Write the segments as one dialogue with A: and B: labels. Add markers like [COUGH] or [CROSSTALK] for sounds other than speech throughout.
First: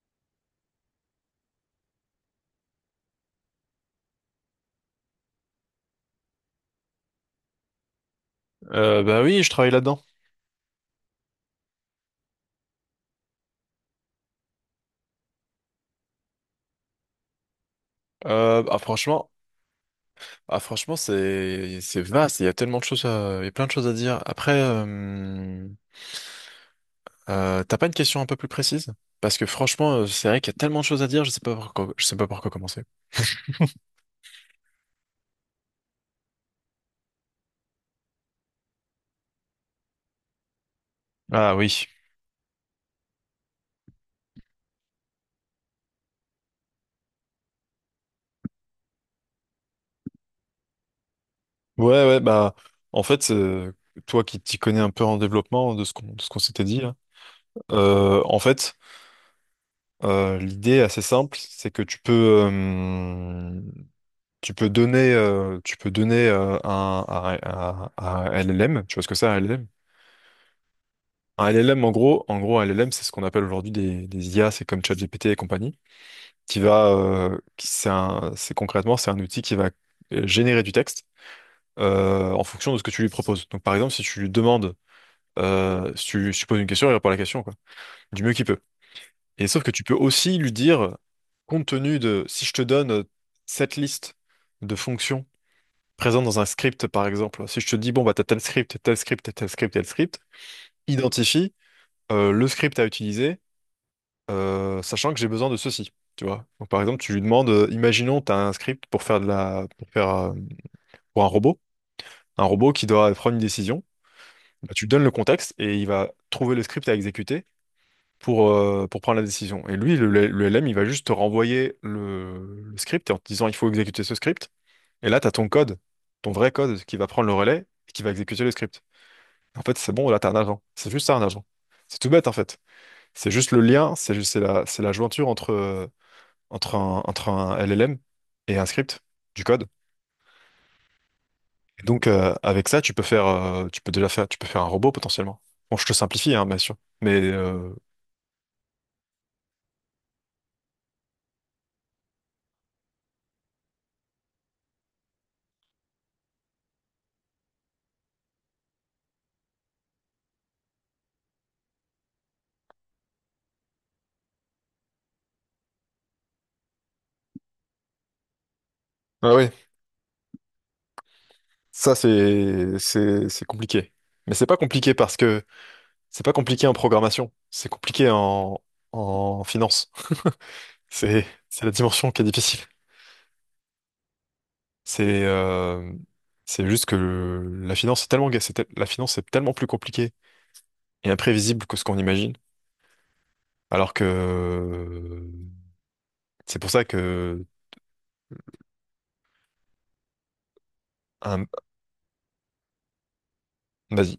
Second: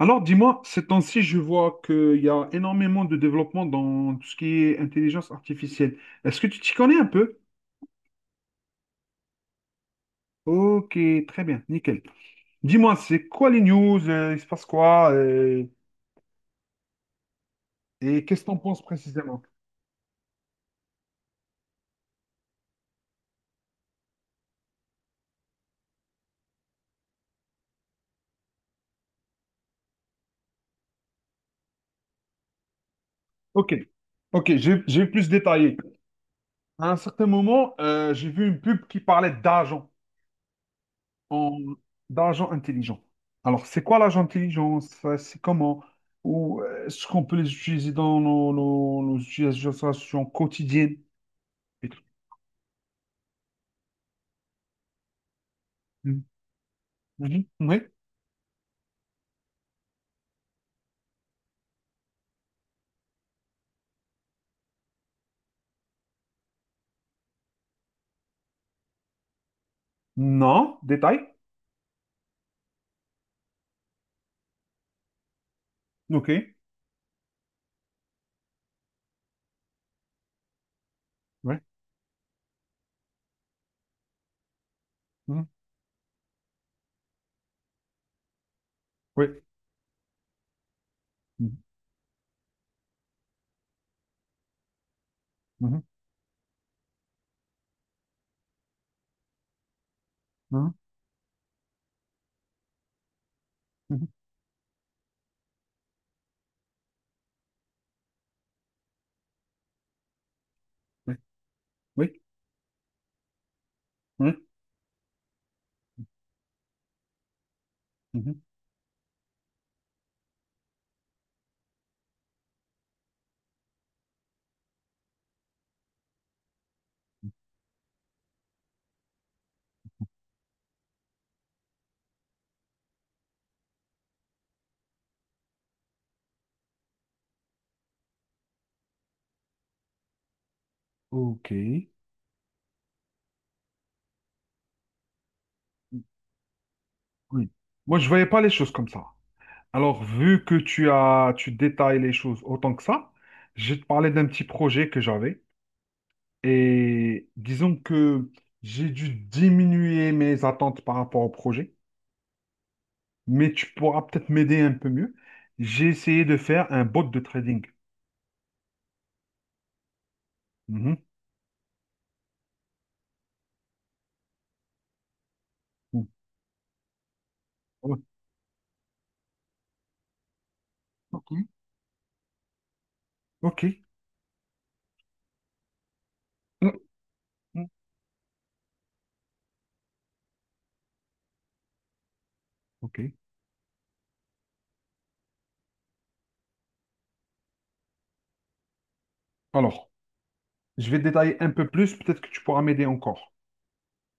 A: Alors, dis-moi, ces temps-ci, je vois qu'il y a énormément de développement dans tout ce qui est intelligence artificielle. Est-ce que tu t'y connais un peu?
B: Bah oui, je travaille là-dedans.
A: Ok, très bien, nickel. Dis-moi, c'est quoi les news? Il se passe quoi? Et qu'est-ce que t'en
B: Ah
A: penses
B: franchement,
A: précisément?
B: ah franchement, c'est vaste. Il y a tellement de choses, il y a plein de choses à dire. Après, t'as pas une question un peu plus précise? Parce que franchement, c'est vrai qu'il y a tellement de choses à dire. Je sais pas par quoi commencer.
A: Ok, ok, je vais plus détailler. À un certain moment, j'ai vu une pub qui parlait d'argent.
B: Ah
A: en-
B: oui.
A: D'argent intelligent. Alors, c'est quoi l'argent intelligent? Ça, c'est comment? Ou est-ce qu'on peut les utiliser dans nos utilisations quotidiennes? Et tout.
B: Ouais, ouais. Bah, en fait, toi qui t'y connais un peu en développement de
A: Mhm.
B: ce qu'on s'était dit là,
A: Mhm. Oui.
B: en fait, l'idée assez simple, c'est que tu peux. Tu peux donner, tu peux donner un, à LLM. Tu vois ce que c'est, un LLM?
A: Non. Détail.
B: Un LLM, en gros, un LLM, c'est ce qu'on appelle aujourd'hui des IA, c'est comme ChatGPT et compagnie,
A: OK.
B: qui va, c'est concrètement, c'est un outil qui va générer du texte
A: Oui.
B: en fonction de ce que tu lui proposes. Donc, par exemple, si tu lui demandes,
A: Mhm.
B: si tu poses une question, il répond à la question, quoi, du mieux qu'il peut.
A: Oui.
B: Et sauf que tu peux aussi lui dire, compte tenu de, si je te donne cette liste de fonctions
A: Mhm.
B: présent dans un script, par exemple. Si je te dis, bon, bah, t'as tel script, tel script,
A: Mhm.
B: identifie le script à utiliser,
A: Mhm. Mhm.
B: sachant que j'ai besoin de ceci, tu vois. Donc, par exemple, tu lui demandes, imaginons, t'as un script pour faire pour faire, pour
A: Oui.
B: un robot qui doit prendre une décision.
A: Oui. Mhm.
B: Bah, tu donnes le contexte et il va trouver le script à exécuter
A: Mhm.
B: pour prendre la décision. Et lui, le LM, il va juste te renvoyer le script en te disant, il faut exécuter ce script. Et là, t'as ton code, ton vrai code qui va prendre le relais et qui va exécuter le script. En fait, c'est bon, là, t'as un agent. C'est juste ça, un agent. C'est tout bête, en fait. C'est juste le lien, c'est la jointure entre, entre un LLM et un script, du code.
A: OK.
B: Et
A: Oui.
B: donc, avec ça, tu peux faire, tu peux faire un robot potentiellement. Bon, je te simplifie, hein, bien sûr. Mais,
A: Moi, je ne voyais pas les choses comme ça. Alors, vu que tu as, tu détailles les choses autant que ça, je vais te parler d'un petit projet que j'avais. Et disons que j'ai dû diminuer mes attentes par rapport au projet, mais tu pourras peut-être m'aider un peu mieux. J'ai essayé de faire un bot de trading.
B: ah oui,
A: Mhm.
B: ça, c'est compliqué. Mais c'est pas compliqué parce que c'est pas compliqué en programmation. C'est
A: Oh,
B: compliqué en, en finance. [LAUGHS]
A: ok.
B: C'est la dimension qui est difficile.
A: Ok.
B: C'est euh, c'est juste que
A: Mhm.
B: la finance est tellement la finance est tellement plus compliquée et imprévisible que ce qu'on imagine.
A: Ok.
B: Alors que c'est pour ça que
A: Alors, je vais détailler
B: un-
A: un peu plus, peut-être que tu pourras m'aider encore.
B: vas-y.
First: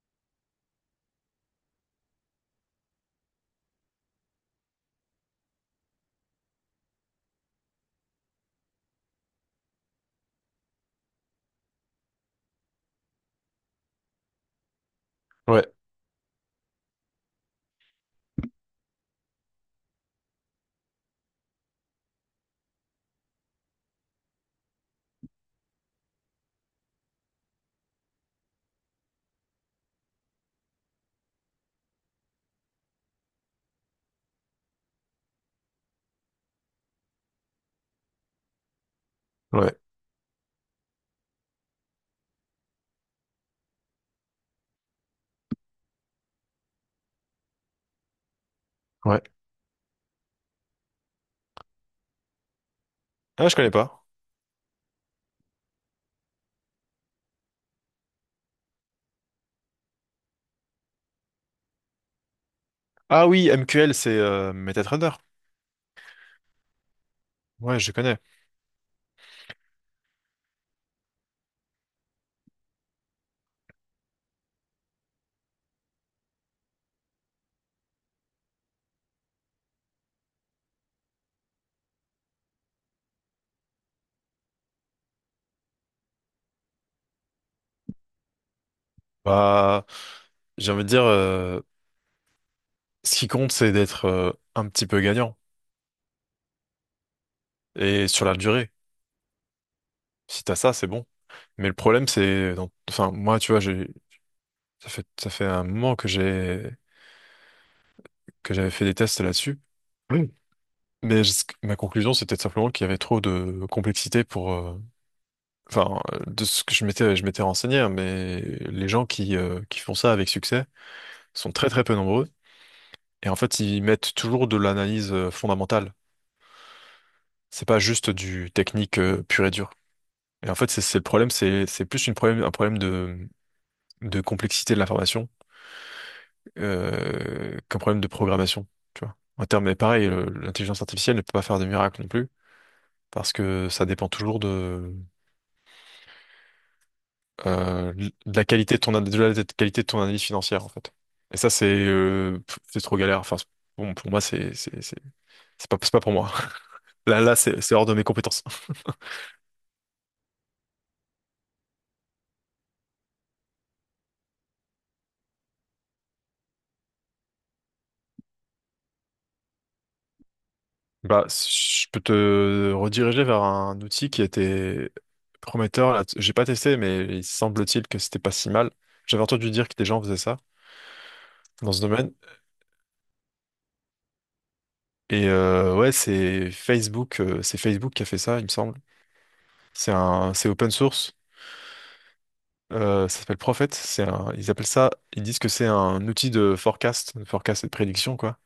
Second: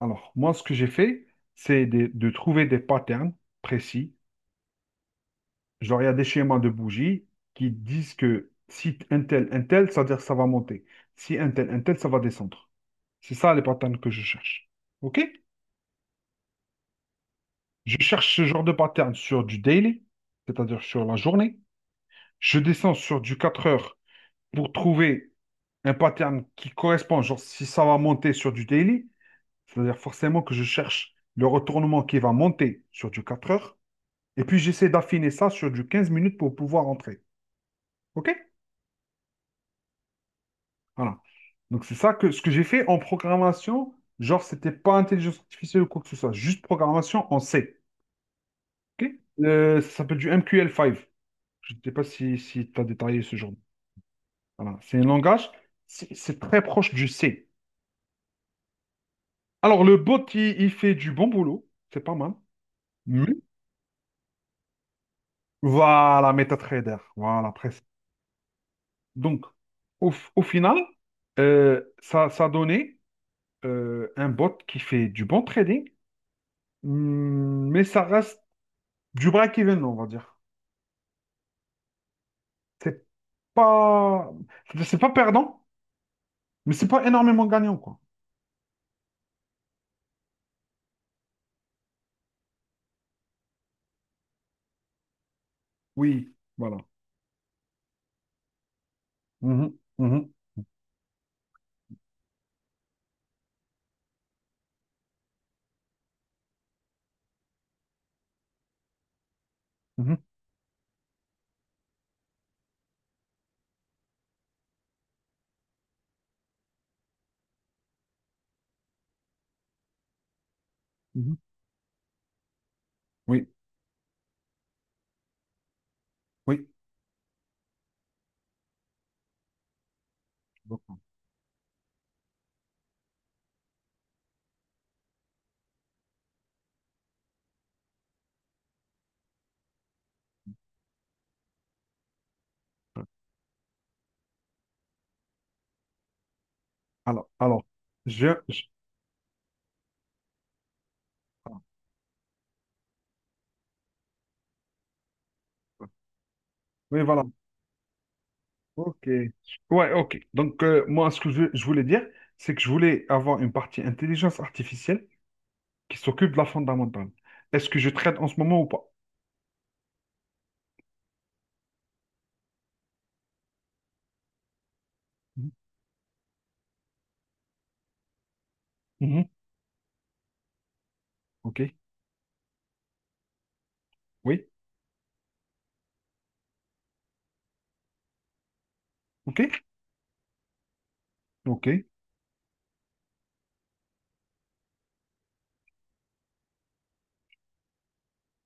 A: Alors, moi, ce que j'ai fait, c'est de trouver des patterns précis. Genre, il y a des schémas de bougies qui disent que si un tel, un tel, ça veut dire que ça va monter. Si un tel, un tel, ça va descendre. C'est ça les patterns que je cherche. OK?
B: Ouais,
A: Je cherche ce genre de pattern sur du daily, c'est-à-dire sur la journée. Je descends sur du 4 heures pour trouver un pattern qui correspond. Genre, si ça va monter sur du daily, c'est-à-dire forcément que je cherche le retournement qui va monter sur du 4 heures. Et puis, j'essaie d'affiner ça sur du 15 minutes pour pouvoir entrer. OK?
B: ouais,
A: Voilà. Donc c'est ça que ce que j'ai fait en programmation, genre c'était pas intelligence artificielle ou quoi que ce soit, juste programmation en C. Ok.
B: ouais.
A: Ça s'appelle du MQL5. Je ne sais pas si tu as détaillé ce
B: Ah,
A: genre.
B: je connais pas.
A: Voilà. C'est un langage, c'est très proche du C. Alors le bot, il fait du bon boulot, c'est pas mal. Mais
B: Ah oui, MQL, c'est MetaTrader.
A: voilà, MetaTrader, voilà,
B: Ouais,
A: presque.
B: je connais.
A: Donc au, au final, ça, ça a donné un bot qui fait du bon trading. Hmm, mais ça reste du break-even, on va dire. C'est pas, c'est pas perdant, mais c'est pas énormément gagnant, quoi.
B: Bah, j'ai envie de dire, ce qui compte, c'est d'être un petit peu gagnant.
A: Oui, voilà.
B: Et sur la durée,
A: Mhm, mhm,
B: si t'as ça, c'est bon. Mais le problème, c'est, enfin, moi, tu vois, ça fait un moment que j'avais fait des tests là-dessus.
A: mhm,
B: Oui. Ma conclusion, c'était simplement qu'il y avait trop de complexité pour, enfin, de ce que je m'étais renseigné, hein, mais les gens qui font ça avec succès
A: mhm.
B: sont très très peu nombreux. Et en
A: Oui,
B: fait, ils mettent toujours de l'analyse fondamentale.
A: oui.
B: C'est pas juste du technique pur et dur. Et en fait, c'est le problème, c'est plus un problème de complexité de l'information qu'un problème de programmation, tu vois. En termes, mais pareil, l'intelligence artificielle ne peut pas faire de miracles non plus, parce que ça dépend toujours
A: Alors, je,
B: de la
A: je-
B: qualité de ton, an- de la qualité de ton analyse financière, en fait. Et ça, c'est pff, c'est trop galère. Bon, pour moi, c'est pas pour moi. [LAUGHS]
A: oui,
B: Là,
A: voilà.
B: là, c'est hors de mes compétences.
A: Ok. Ouais, ok. Donc, moi, ce que je voulais dire, c'est que je voulais avoir une partie intelligence artificielle qui s'occupe de la fondamentale. Est-ce que je traite en ce moment ou pas?
B: Bah, je peux te rediriger vers un outil qui était
A: Mhm,
B: prometteur. Là. J'ai pas testé, mais il semble-t-il que c'était pas si mal. J'avais
A: mhm.
B: entendu dire que des gens faisaient ça
A: Ok.
B: dans ce domaine.
A: Oui.
B: Et ouais, c'est Facebook qui a fait ça, il me semble.
A: Ok.
B: C'est open source.
A: Ok.
B: Ça s'appelle Prophet. Ils appellent ça, ils disent que c'est un outil de forecast et de prédiction, quoi,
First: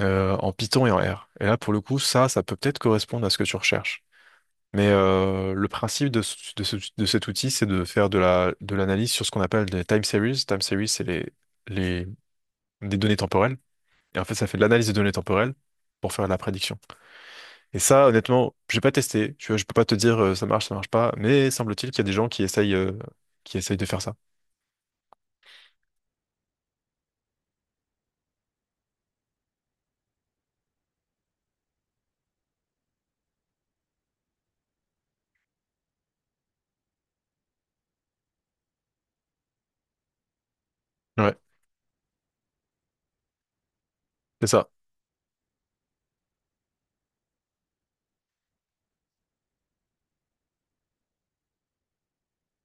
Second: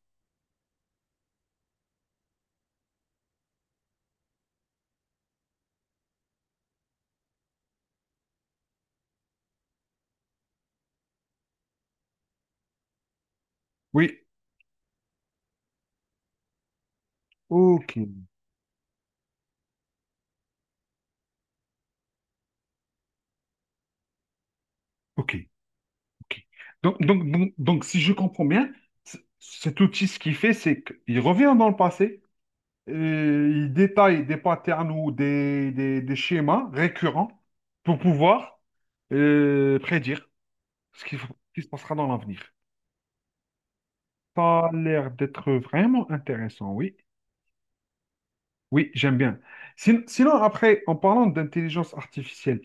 B: en Python et en R. Et là, pour le coup, ça peut peut-être correspondre à ce que tu recherches. Mais le principe de cet outil, c'est de faire de l'analyse sur ce qu'on appelle des time series. Time series, c'est les, des données temporelles. Et
A: Oui.
B: en fait, ça fait de l'analyse des données temporelles pour faire de la prédiction. Et
A: Ok.
B: ça, honnêtement, j'ai pas testé. Je peux pas te dire ça marche pas. Mais semble-t-il qu'il y a des gens qui essayent de faire ça.
A: Ok. Ok. Donc, si je comprends bien, cet outil, ce qu'il fait, c'est qu'il revient dans le passé, et il détaille des patterns ou des, des schémas récurrents pour pouvoir prédire ce
B: Ouais,
A: qui se passera dans l'avenir.
B: c'est
A: Ça
B: ça.
A: a l'air d'être vraiment intéressant, oui. Oui, j'aime bien. Sinon, après, en parlant d'intelligence artificielle,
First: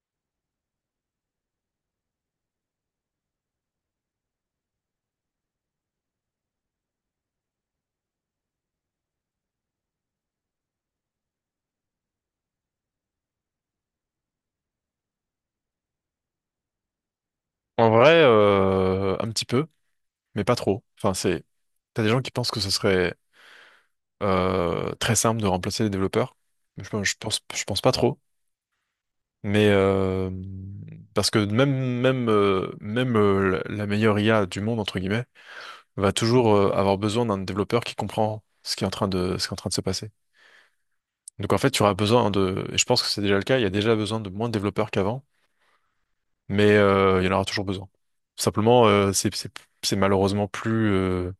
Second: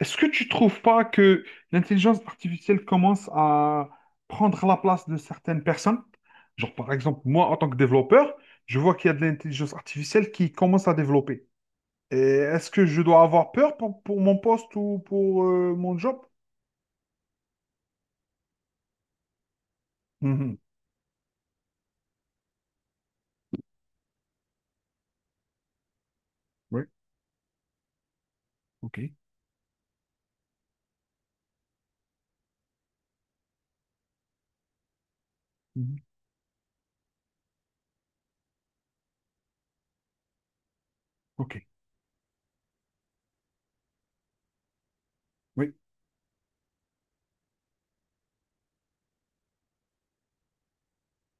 A: est-ce que tu trouves pas que l'intelligence artificielle commence à prendre la place de certaines personnes? Genre, par exemple, moi, en tant que développeur, je vois qu'il y a de l'intelligence artificielle qui commence à développer. Et est-ce que je dois avoir peur pour mon poste ou pour mon job?
B: En vrai, un petit peu, mais pas
A: Mhm.
B: trop. Enfin, c'est, t'as des gens qui pensent que ce serait très simple de remplacer les développeurs.
A: Oui,
B: Je pense pas trop.
A: ok.
B: Mais parce que même la meilleure IA du monde entre guillemets
A: Mhm.
B: va toujours avoir besoin d'un développeur qui comprend ce qui est en train de se passer. Donc
A: Ok.
B: en fait, tu auras besoin de et je pense que c'est déjà le cas, il y a déjà besoin de moins de développeurs qu'avant,
A: Oui,
B: mais il y en aura toujours besoin. Simplement c'est malheureusement plus euh,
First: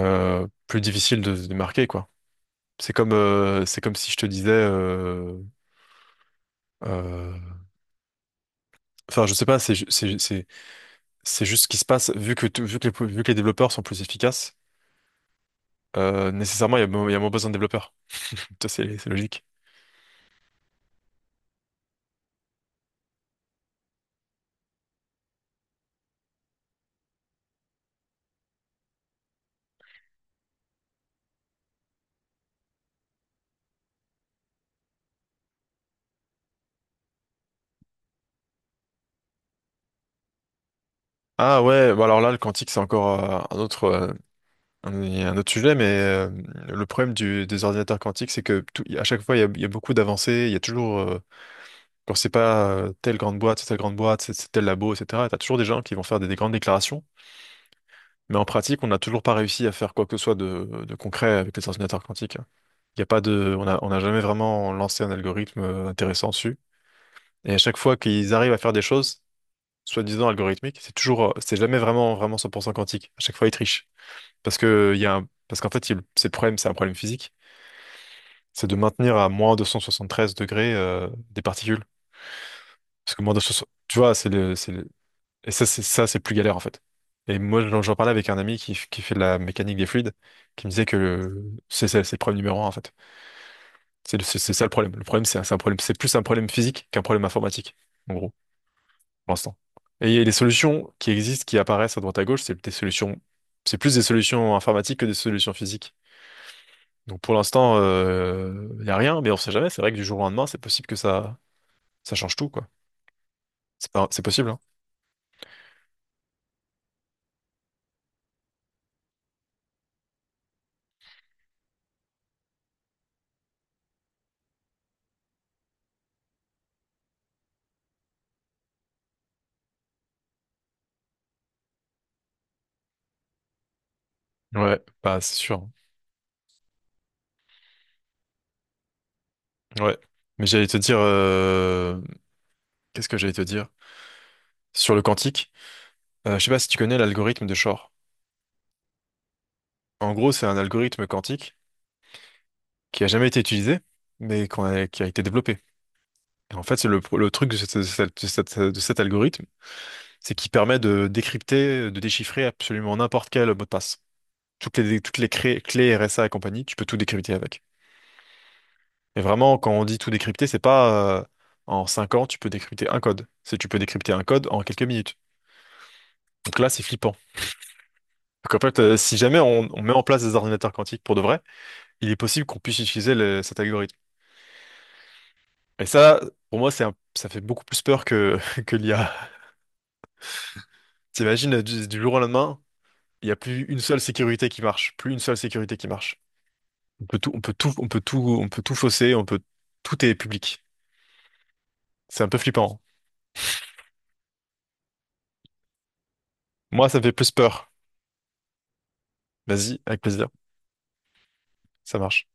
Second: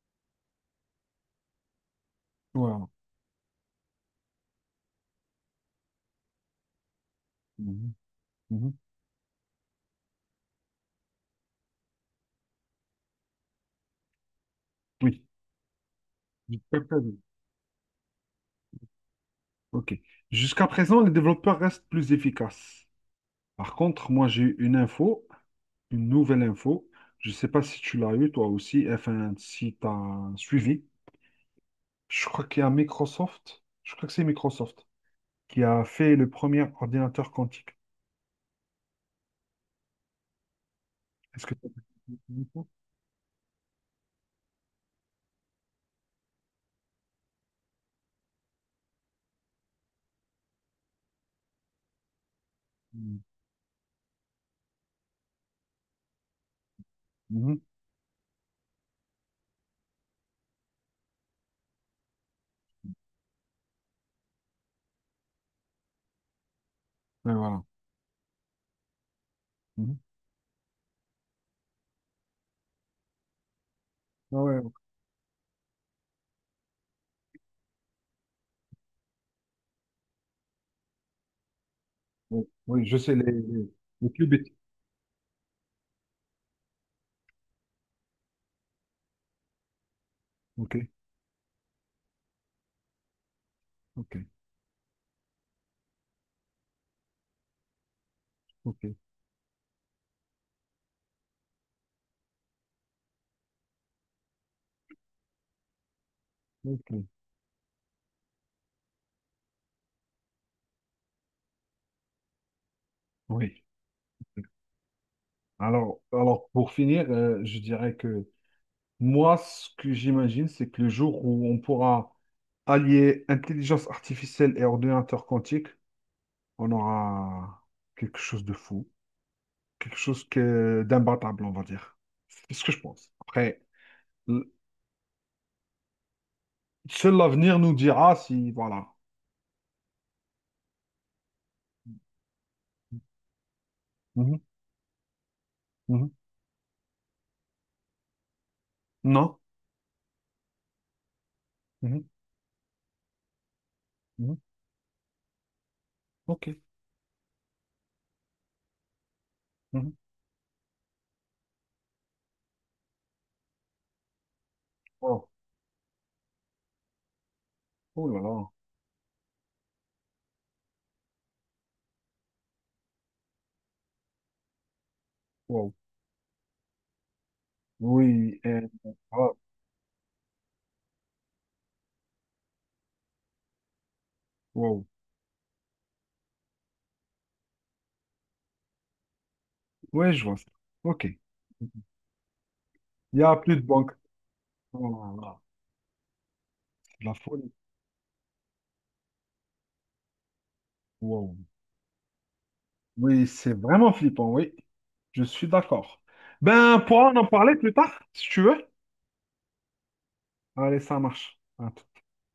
B: euh, plus difficile de se démarquer quoi.
A: voilà.
B: C'est comme si je te disais euh,
A: Mhm. Mhm.
B: enfin je sais pas c'est juste ce qui se passe, vu que, vu que les développeurs sont plus efficaces,
A: Oui.
B: nécessairement,
A: Jusqu'à
B: il y
A: présent.
B: a moins besoin de développeurs. Ça, c'est logique.
A: Ok. Jusqu'à présent, les développeurs restent plus efficaces. Par contre, moi, j'ai eu une info, une nouvelle info. Je ne sais pas si tu l'as eu toi aussi, enfin si tu as suivi. Je crois qu'il y a Microsoft, je crois que c'est Microsoft qui a fait le premier ordinateur quantique. Est-ce que
B: Ah
A: tu
B: ouais, bah alors là, le quantique, c'est encore un autre, un, un autre sujet, mais le problème des ordinateurs quantiques, c'est que à chaque fois, il y a beaucoup d'avancées, il y a toujours, quand c'est pas telle
A: mhm.
B: grande boîte, c'est telle grande boîte, c'est tel labo, etc., t'as toujours des gens qui vont faire des grandes déclarations,
A: Mhm.
B: mais en pratique, on n'a toujours pas réussi à faire quoi que ce soit de concret avec les ordinateurs quantiques. Il y a pas de, on a, on n'a jamais vraiment lancé un algorithme intéressant dessus.
A: Ouais,
B: Et à
A: voilà.
B: chaque fois qu'ils arrivent à faire des choses,
A: Mhm.
B: soi-disant algorithmiques, c'est jamais vraiment 100% quantique. À chaque fois, ils trichent.
A: Ah
B: Parce
A: ouais,
B: que, il y a un- parce qu'en fait, c'est le problème, c'est un problème physique. C'est de maintenir à moins 273 degrés, des particules.
A: ouais. Oui, je sais,
B: Parce que moins 273, tu
A: les
B: vois,
A: qubits.
B: c'est et ça, c'est plus galère, en fait. Et moi, j'en parlais avec un ami qui, qui fait de la mécanique des fluides, qui me
A: Ok,
B: disait que c'est le problème numéro un, en fait.
A: ok,
B: C'est ça le problème. Le problème, c'est un problème, c'est plus un problème physique qu'un problème informatique, en gros,
A: ok,
B: pour l'instant. Et les solutions qui existent, qui apparaissent à droite à gauche, c'est plus des solutions informatiques que des solutions physiques.
A: ok.
B: Donc pour l'instant, il n'y a rien, mais on sait jamais. C'est vrai que du jour au lendemain, c'est possible ça change tout, quoi.
A: Oui.
B: C'est pas, c'est possible, hein.
A: Alors pour finir, je dirais que moi, ce que j'imagine, c'est que le jour où on pourra allier intelligence artificielle et ordinateur quantique, on aura quelque chose de fou, quelque chose que d'imbattable, on va dire. C'est ce que je pense. Après, l-
B: Ouais, bah c'est sûr.
A: seul l'avenir nous dira si, voilà.
B: Hein. Ouais. Mais j'allais te dire, qu'est-ce que j'allais te dire?
A: Mhm,
B: Sur le quantique,
A: mhm.
B: je sais pas si tu connais l'algorithme de Shor.
A: Non?
B: En gros, c'est un algorithme quantique
A: Mhm,
B: qui a jamais été utilisé,
A: mhm.
B: qui a été développé.
A: Ok.
B: Et en fait, c'est le truc de cet algorithme,
A: Mhm.
B: c'est qu'il permet de décrypter, de déchiffrer absolument n'importe quel mot de passe. Toutes
A: Wow.
B: les clés RSA et compagnie, tu peux tout décrypter avec.
A: Oh là là.
B: Et vraiment, quand on dit tout décrypter, c'est pas en 5 ans, tu peux décrypter un code. C'est tu peux décrypter un code en quelques minutes.
A: Wow.
B: Donc là, c'est flippant.
A: Oui.
B: Donc en fait, si
A: Ah,
B: jamais on met en place des ordinateurs quantiques pour de vrai, il est possible qu'on puisse utiliser cet algorithme.
A: wow.
B: Et ça, pour moi, ça fait beaucoup plus peur que, [LAUGHS] que l'IA.
A: Ouais, je vois ça. Ok. Il
B: T'imagines, du jour au lendemain,
A: n'y
B: il n'y
A: a
B: a
A: plus de
B: plus une
A: banque.
B: seule sécurité qui
A: Oh
B: marche, plus
A: là
B: une seule
A: là.
B: sécurité qui marche.
A: C'est
B: On
A: de la
B: peut tout,
A: folie.
B: on peut tout fausser, on peut, tout est public.
A: Wow.
B: C'est un peu flippant.
A: Oui, c'est vraiment flippant, oui. Je suis d'accord. Ben, on
B: Moi, ça me
A: pourra
B: fait
A: en en
B: plus
A: parler
B: peur.
A: plus tard, si tu veux.
B: Vas-y, avec plaisir.
A: Allez, ça marche. À
B: Ça marche.